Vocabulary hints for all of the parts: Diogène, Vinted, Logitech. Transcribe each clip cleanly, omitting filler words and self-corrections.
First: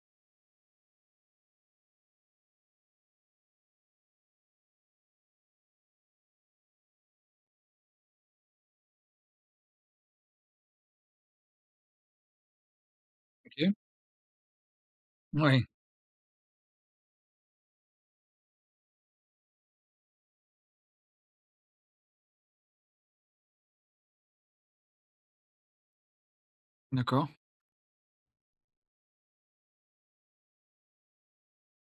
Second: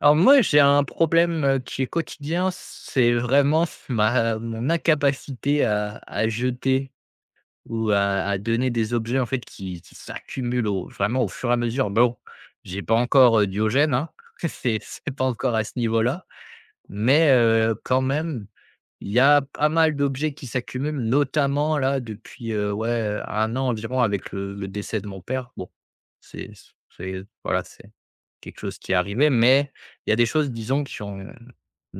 Alors moi, j'ai un problème, qui est quotidien, c'est vraiment ma mon incapacité à jeter ou à donner des objets, en fait, qui s'accumulent au vraiment au fur et à mesure. Bon, j'ai pas encore, OK. Diogène, hein, c'est pas encore Ouais, à ce niveau-là, mais quand même, il y a pas mal d'objets qui s'accumulent, notamment là depuis, ouais, un an environ avec le décès de mon père. Bon, c'est c'est d'accord. voilà, c'est quelque chose qui est arrivé, mais il y a des choses, disons, qui ont une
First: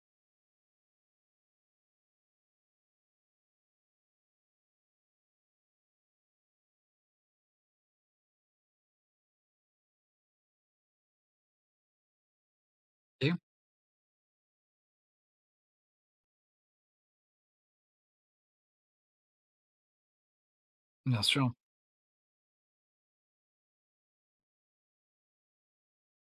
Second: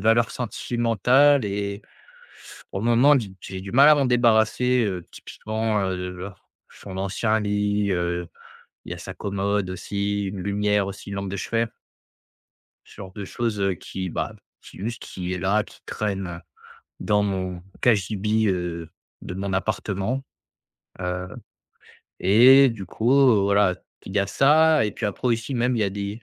valeur sentimentale et pour le moment, j'ai du mal à m'en débarrasser, typiquement, son ancien lit, il y a sa commode aussi, une lumière aussi, une lampe de chevet, ce genre de OK, choses, qui, bah, qui est là, qui traîne dans mon cagibi, de mon appartement. bien euh, sûr. Et du coup, voilà, il y a ça et puis après aussi même il y a des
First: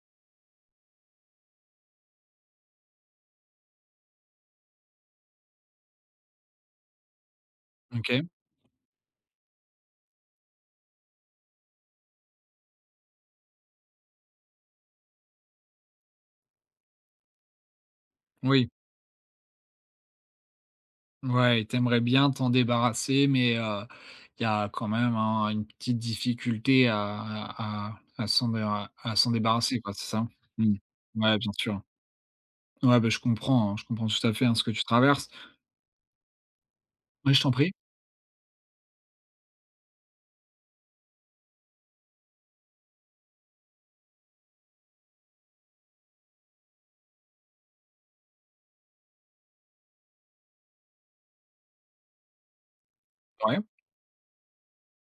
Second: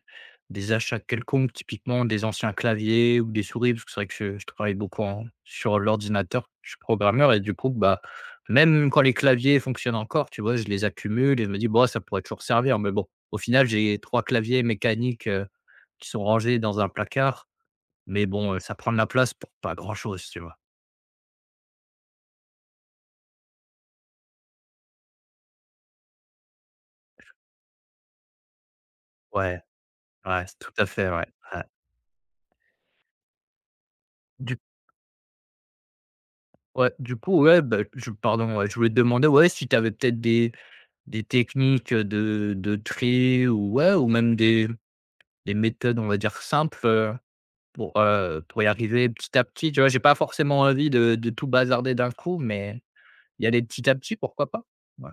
des achats quelconques, typiquement des anciens claviers ou des souris, parce que c'est vrai que je travaille beaucoup en sur l'ordinateur, je suis programmeur et du coup, bah, OK. même quand les claviers fonctionnent encore, tu vois? Je les accumule et je me dis: «Bon, ça pourrait toujours servir», mais bon, au final, j'ai 3 claviers mécaniques, qui sont rangés dans un placard, mais bon, Oui. ça prend de la place pour pas grand chose, tu vois? Ouais, t'aimerais bien t'en débarrasser, mais il y a quand même, hein, une petite difficulté à à s'en déra à s'en Ouais, débarrasser, quoi, c'est ça? ouais, tout Mmh. à fait, ouais, Ouais, bien ouais. sûr. Ouais, bah, je comprends, hein, je comprends tout à fait, hein, ce que tu traverses. Ouais, du Ouais, coup, je t'en ouais, prie. bah, je pardon, ouais, je voulais te demander, ouais, si tu avais peut-être des techniques, de tri ou ouais, ou même des méthodes, on va dire simples, pour y arriver petit à petit, tu vois? J'ai pas forcément envie de tout bazarder d'un coup, mais y Ouais. aller petit à petit, pourquoi pas? Ouais.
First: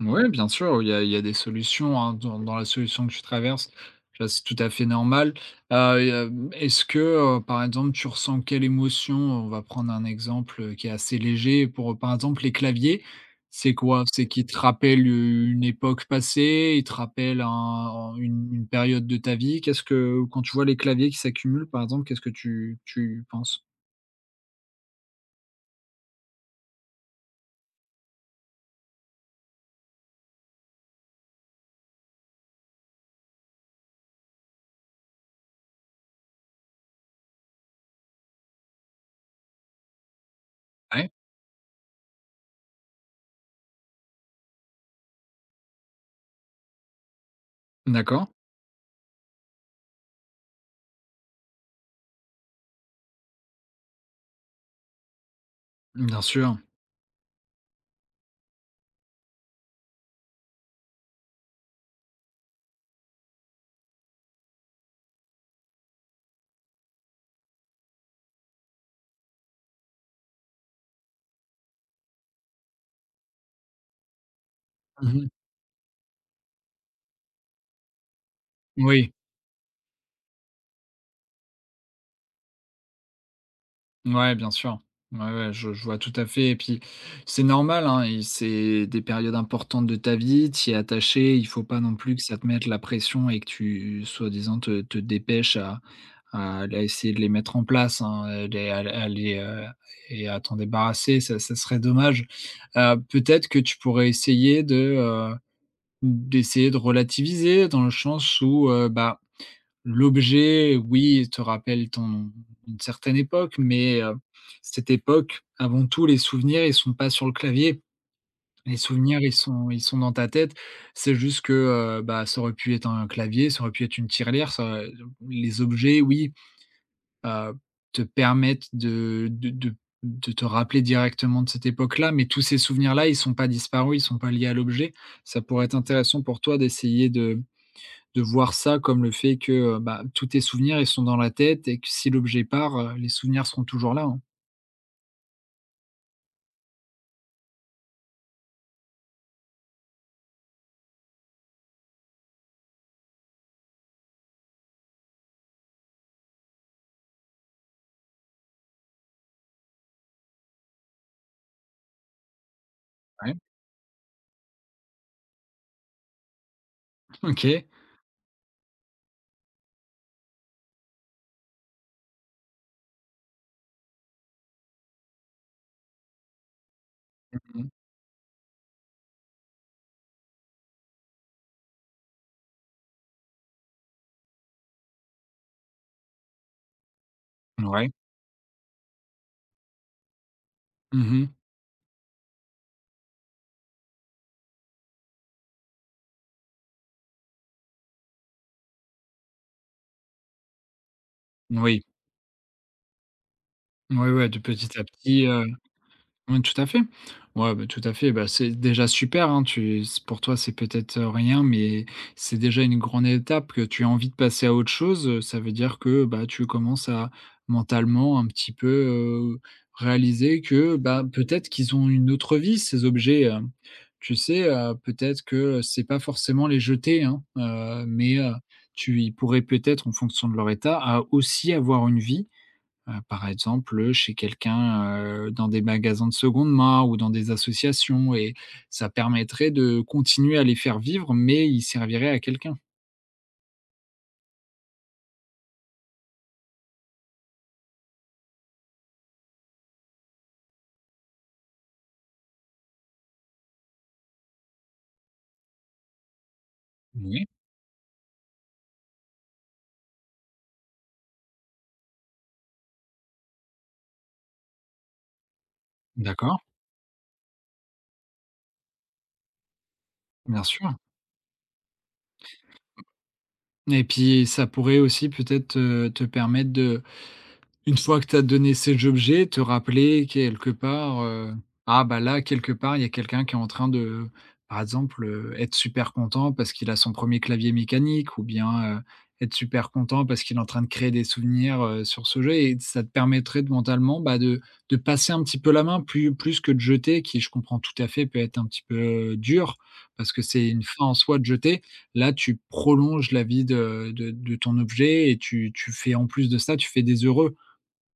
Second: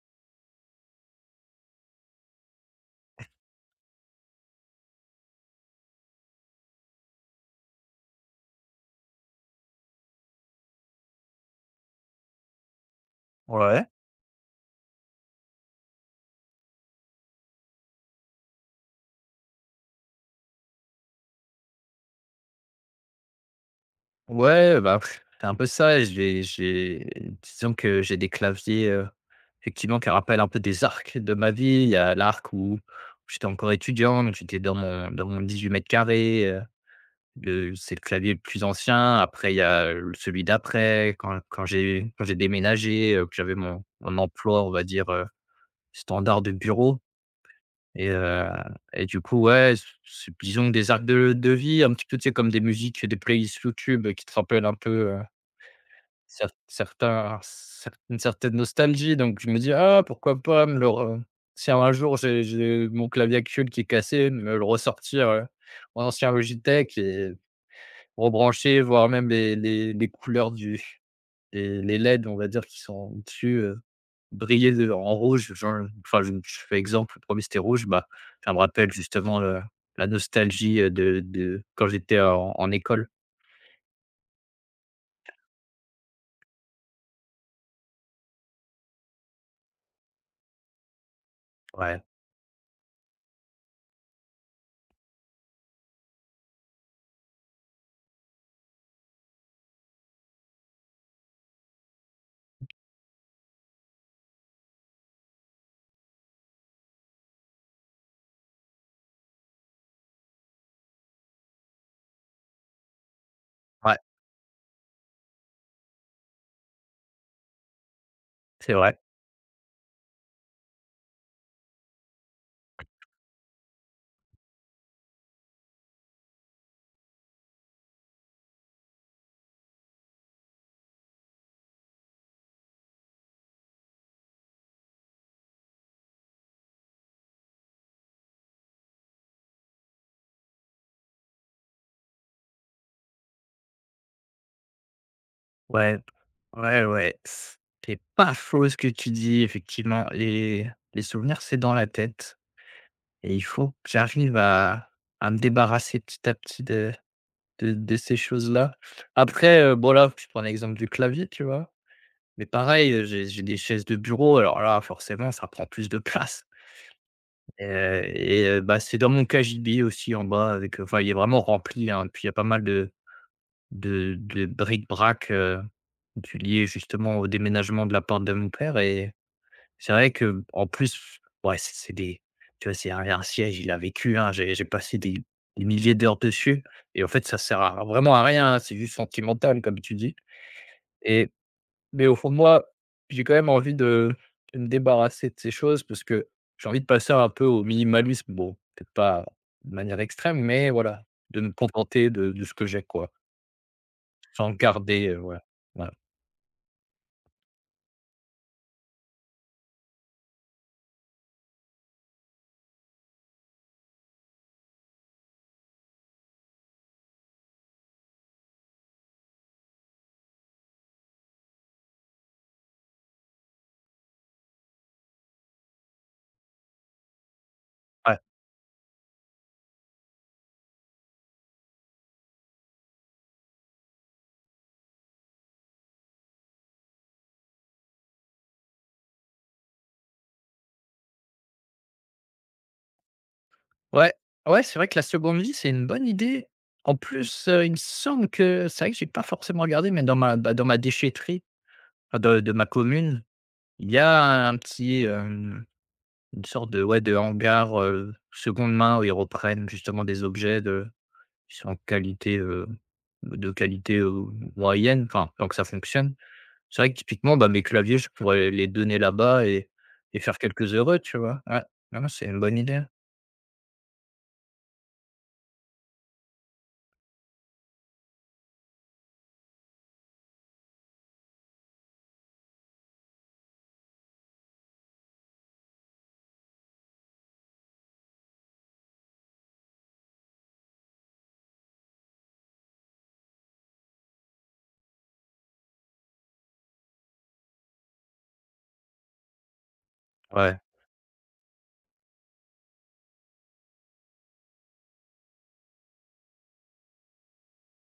Oui, bien sûr, il y a des solutions, hein, dans la solution que tu traverses. Ça, c'est tout à fait normal. Et, est-ce que, par exemple, tu ressens quelle émotion? On va prendre un exemple qui est assez léger. Pour, par exemple, les claviers, c'est Ouais. quoi? C'est qu'ils te rappellent une époque passée, ils te rappellent une période de ta vie. Qu'est-ce que, quand tu vois les claviers qui s'accumulent, par exemple, qu'est-ce que tu penses? Ouais, bah, pff, c'est un peu ça. J'ai disons que j'ai des claviers, effectivement qui rappellent un peu des arcs de ma vie. Il y a l'arc où j'étais encore étudiant, donc j'étais dans mon 18 mètres carrés. Le c'est le clavier le plus ancien, après il y a, celui Ouais, d'après. Quand j'ai déménagé, que j'avais mon mon emploi, on va dire, standard de bureau et d'accord, heu et du coup, ouais, c'est disons des arcs de vie un petit peu, tu sais, comme des musiques, des playlists YouTube qui te rappellent un peu, bien cer sûr. certains cer une certaine nostalgie donc je me dis: «Ah pourquoi pas me le re si un jour j'ai mon clavier actuel qui est cassé, me le ressortir, mon ancien Logitech» et rebrancher, voire même les couleurs du les LED, on va dire, qui sont dessus, briller de en Mhm. rouge, genre enfin, je fais exemple, le 1 c'était rouge, bah, ça me rappelle Oui. justement, la nostalgie, de quand j'étais en école. Ouais, bien sûr. Ouais, ouais, je vois tout à fait. Et puis, c'est normal, hein, et c'est des périodes importantes de ta vie, t'y es attaché. Il faut pas non Ouais, plus que ça te mette la pression et que tu, soi-disant, te dépêches à aller essayer de les mettre en place, hein, à les, et à t'en débarrasser. Ça serait dommage. Peut-être que tu pourrais essayer de, d'essayer de relativiser dans le sens où, bah, l'objet, oui, te rappelle ton une certaine époque, ouais, mais cette époque, avant tout, les souvenirs, ils sont pas sur le clavier. c'est Les vrai. souvenirs, ils sont dans ta tête. C'est juste que, bah, ça aurait pu être un clavier, ça aurait pu être une tirelire, ça les objets, oui, heu, te permettent de te rappeler directement de cette époque-là, mais tous ces souvenirs-là, ils sont pas disparus, ils sont pas liés à l'objet. Ça pourrait être intéressant pour toi d'essayer de voir ça comme le fait que, bah, tous tes souvenirs, ils sont dans la tête et que si l'objet part, les souvenirs seront toujours là, hein. Ouais, ouais, ouais, c'est pas faux ce que tu dis, effectivement. Les souvenirs, c'est dans la tête et il faut que j'arrive à me débarrasser petit à petit de ces choses-là. Après, bon là, je prends l'exemple du clavier, tu vois? Mais pareil, j'ai Ouais, j'ai des chaises de bureau, alors là, forcément, ça prend plus de place. OK. Et et bah, c'est dans mon cagibi aussi en bas avec, enfin, il est vraiment rempli, hein, puis il y a pas mal de bric-brac, du lié justement au Mmh. déménagement de la part de mon père et c'est vrai que en plus, ouais, c'est des tu vois, c'est un siège, il a vécu, hein, j'ai passé des milliers d'heures dessus et en fait, ça sert à Ouais. vraiment à rien, hein, c'est juste sentimental comme tu dis Mmh, oui. et mais au fond de moi, j'ai quand même envie de me débarrasser de ces choses parce que j'ai envie de passer un peu au minimalisme. Bon, peut-être pas de manière extrême, mais voilà, de me Oui. contenter de ce que j'ai, quoi, Ouais, ouais, de sans petit à garder, petit. voilà, voilà. Oui, tout à fait. Ouais, bah, tout à fait. Bah, c'est déjà super, hein, tu c pour toi, c'est peut-être, rien, mais c'est déjà une grande étape que tu as envie de passer à autre chose, ça veut dire que, bah, tu commences à mentalement un petit peu, heu, réaliser que, bah, peut-être qu'ils ont une autre vie, ces objets. Tu sais, peut-être que c'est pas forcément les jeter, hein, Ouais. mais tu ils pourraient peut-être, en fonction de leur état, à aussi avoir une vie. Par exemple, chez quelqu'un, dans des magasins de seconde main ou dans des associations, et ça permettrait de continuer à les faire vivre, mais ils serviraient à quelqu'un. Ouais, ouais, c'est vrai que la seconde vie, c'est une bonne idée. En plus, il me semble que c'est vrai que j'ai pas forcément regardé, mais dans ma bah, dans ma déchetterie enfin, de ma commune, il y a un petit, une sorte de ouais, de Oui, hangar, seconde main où ils reprennent justement des objets de qui sont de qualité, moyenne, enfin, tant que ça fonctionne. d'accord, C'est vrai que typiquement, bah, mes claviers, je pourrais les donner là-bas et faire bien sûr. quelques heureux, tu vois? Ouais, non, non, c'est une bonne idée. Et puis ça pourrait aussi peut-être, te permettre de, une fois que tu as donné ces objets, te rappeler quelque part, «Ah bah là, quelque part, il y a quelqu'un qui est en train de», par exemple, être super content parce qu'il a son premier clavier mécanique ou bien, être super content parce qu'il est en train de créer des souvenirs, sur ce jeu, et ça te permettrait de mentalement, bah, de passer un petit peu la main, plus que de jeter, qui, je comprends tout à fait, peut être un petit peu, dur, parce que c'est Ouais, une fin en soi de jeter. Là, tu prolonges la vie de ton objet et tu fais, en plus de ça, tu fais des heureux.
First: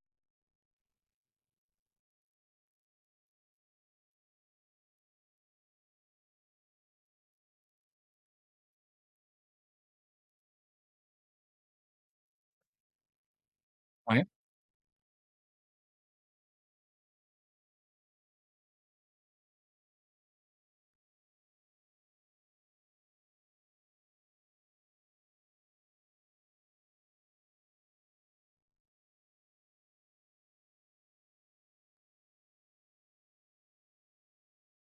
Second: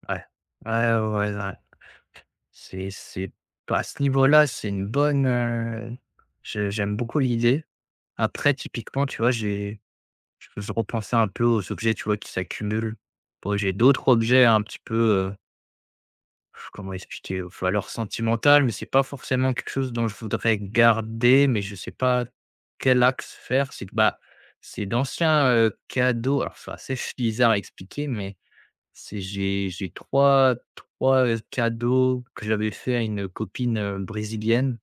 ouais. Ouais, ouais, ouais, ouais. C'est bah, à ce niveau-là, c'est une bonne, je j'aime beaucoup l'idée. Après typiquement, tu vois, j'ai je repensais un peu aux objets, tu vois, qui s'accumulent. Bon, j'ai d'autres Ouais, objets un petit peu, heu, comment expliquer? Aux valeurs sentimentales, mais c'est pas forcément quelque chose dont je voudrais garder, mais je sais pas quel axe faire. C'est bah, c'est d'anciens, cadeaux alors c'est assez bizarre à expliquer, mais c'est j'ai 3 3 cadeaux que j'avais fait à une copine, brésilienne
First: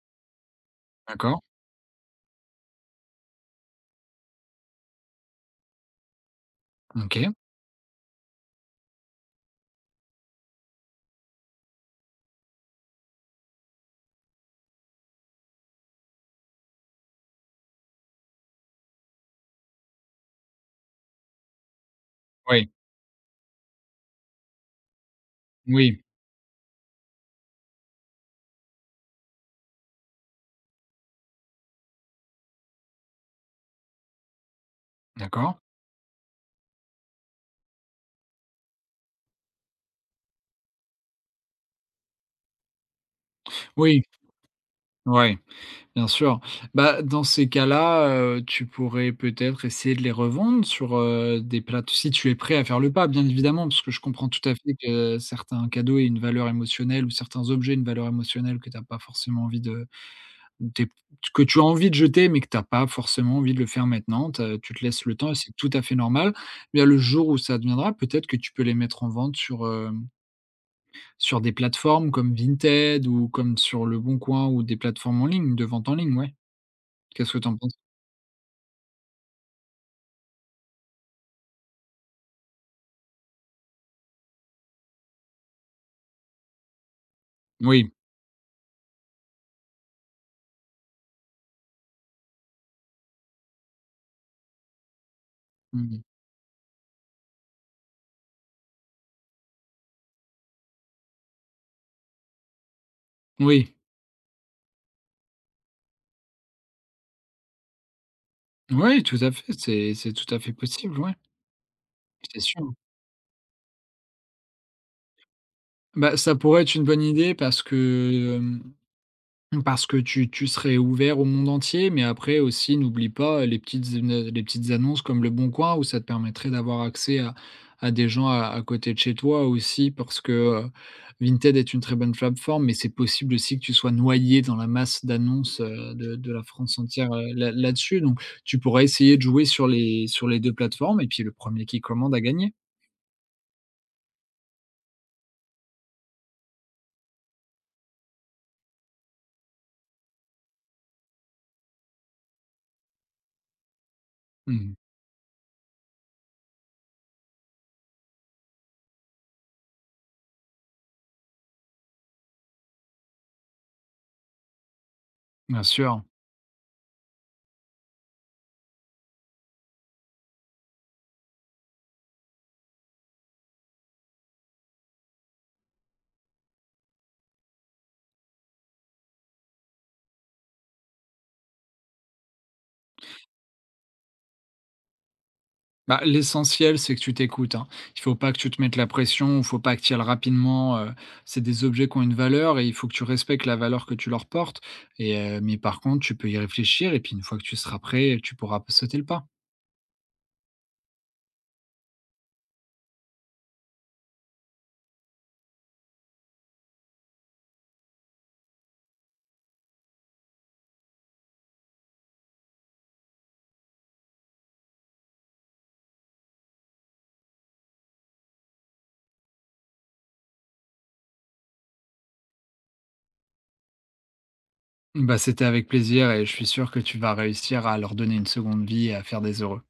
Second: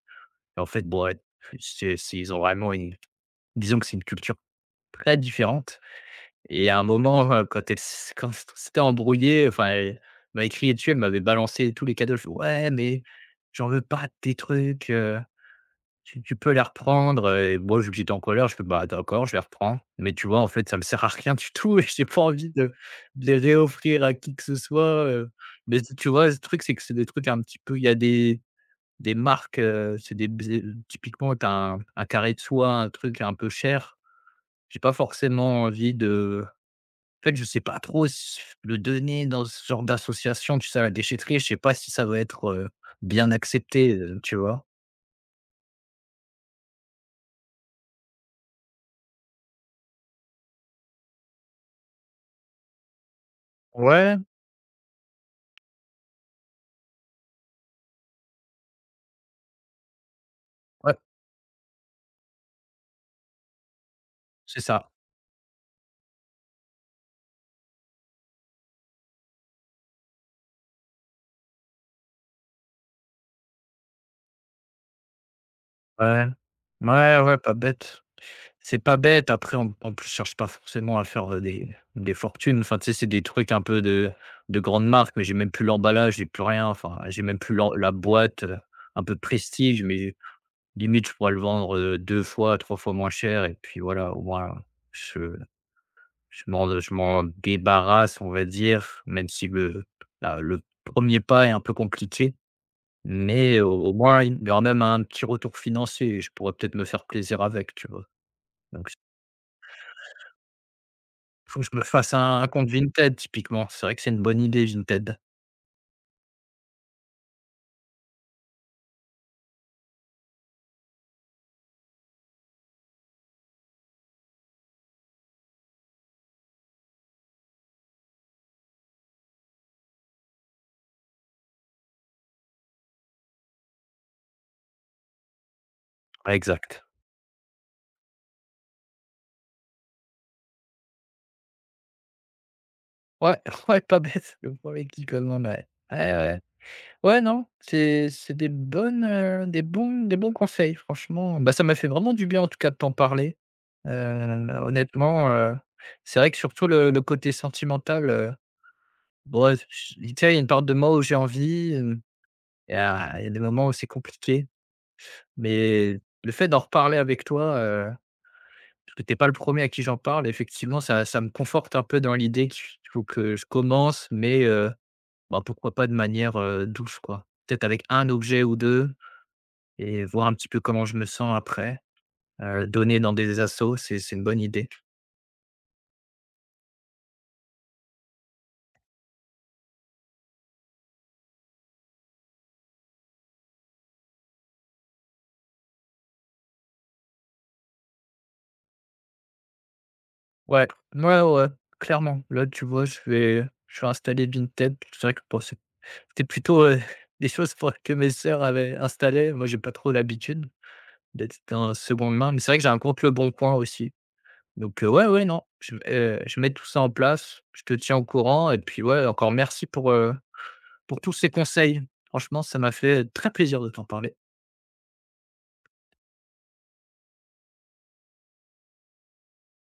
et en fait, bon, ouais, d'accord, c'est ils ont vraiment une disons que c'est une culture très différente et à un moment, OK. Quand elle s quand c'était embrouillé, enfin, elle m'a écrit dessus, elle m'avait balancé tous les cadeaux. Je fais: «Ouais, mais j'en veux pas de tes trucs, tu peux les reprendre, et moi, vu que j'étais en colère, je fais: «Bah, d'accord, je les reprends». Mais tu vois, en fait, ça me sert à rien du tout et j'ai pas envie Oui, de les réoffrir à qui que ce soit. Mais tu oui, tu vois, le truc, c'est que c'est des trucs un petit peu, il y a des marques, c'est des b typiquement, tu as un carré de soie, un truc un peu cher. J'ai pas d'accord. forcément envie de en fait, je sais pas trop s le donner dans ce genre d'association, tu sais, à la déchetterie. Je sais pas si ça va être, bien accepté, Oui, tu vois? oui, bien sûr. Bah, dans ces cas-là, tu pourrais peut-être essayer de les revendre sur, des plateaux, si tu es prêt à faire le pas, bien évidemment, parce que je Ouais, comprends tout à fait que certains cadeaux aient une valeur émotionnelle ou certains objets aient une valeur émotionnelle que tu as pas forcément envie de des ouais, que tu as envie de jeter, mais que tu as pas forcément envie de le faire maintenant. C'est Tu te ça. laisses le temps et c'est tout à fait normal. Bien, le jour où ça deviendra, peut-être que tu peux les mettre en vente sur, sur des plateformes comme Vinted ou comme sur le Bon Coin, ou des plateformes en ligne, de vente en ligne, Ouais. ouais. Ouais, Qu'est-ce ouais, que tu pas en penses? bête. C'est pas bête, après en plus, je cherche pas forcément à faire, des fortunes. Enfin, tu sais, c'est des trucs un peu de grandes marques, mais j'ai même plus l'emballage, j'ai plus rien. Enfin, j'ai même plus l'em la Oui. boîte, un peu prestige, mais limite, je pourrais le vendre, 2 fois, 3 fois moins cher et puis voilà, au moins, je Mmh, je m'en débarrasse, on va dire, même si le 1er pas est un peu compliqué. Mais au oui. au moins, il y aura même un petit retour financier et je pourrais peut-être me faire plaisir avec, tu vois? Donc s Oui, tout à fait, c'est tout à fait possible, ouais, faut que je me fasse un c'est un compte sûr. Vinted typiquement. C'est vrai que c'est une bonne idée Vinted. Bah, ça pourrait être une bonne idée parce que, hem parce que tu serais ouvert au monde entier, mais après aussi n'oublie pas les petites les petites annonces comme Le Bon Coin, où ça te permettrait d'avoir accès à des gens à côté de chez toi aussi parce que, heu, Vinted est une très bonne plateforme, mais c'est possible aussi que tu sois noyé dans la masse d'annonces, de Ouais, la France exact. entière, là là-dessus. Donc tu pourrais essayer de jouer sur les 2 plateformes, et puis le premier qui commande a gagné. Ouais, ouais, pas bête, le premier qui commande, ouais. Ouais, ouais. Ouais, non, c'est des bons conseils franchement. Bah, ça m'a fait vraiment du bien en tout cas de t'en parler. Heu, Mmh, honnêtement, c'est vrai que surtout le côté sentimental, bon ouais, j tu sais, il y a une part de moi où j'ai envie, Et y il y a des moments où c'est compliqué, bien mais sûr. le fait d'en reparler avec toi, parce que tu pas le premier à qui j'en parle, effectivement, ça me conforte un peu dans l'idée qu'il faut que je commence, mais bah, pourquoi pas de manière, douce, quoi. Peut-être avec un objet ou deux et voir un petit peu comment je me sens après. Donner dans des assos, c'est une bonne idée. Bah, l'essentiel, c'est que tu t'écoutes, hein. Il faut pas que tu te mettes la pression, il faut pas que tu y ailles rapidement, c'est des objets qui ont une valeur et il faut que tu respectes la valeur que tu leur portes et mais par contre, tu peux y réfléchir et puis une fois que tu seras prêt, tu pourras sauter le pas. Ouais, ouais, ouais, clairement. Là, tu vois, je vais installer Vinted. C'est vrai que pour ce c'était plutôt, des choses pour que mes sœurs avaient installées. Moi, j'ai pas trop l'habitude d'être dans seconde main, mais c'est vrai que j'ai un compte le bon coin aussi. Donc, ouais, ouais, non, je vais tout ça en place. Je te tiens au courant et puis, ouais, encore merci pour tous ces conseils. Franchement, ça m'a fait très plaisir de t'en parler. Bah, c'était avec plaisir et je suis sûr que tu vas réussir à leur donner une seconde vie et à faire des heureux.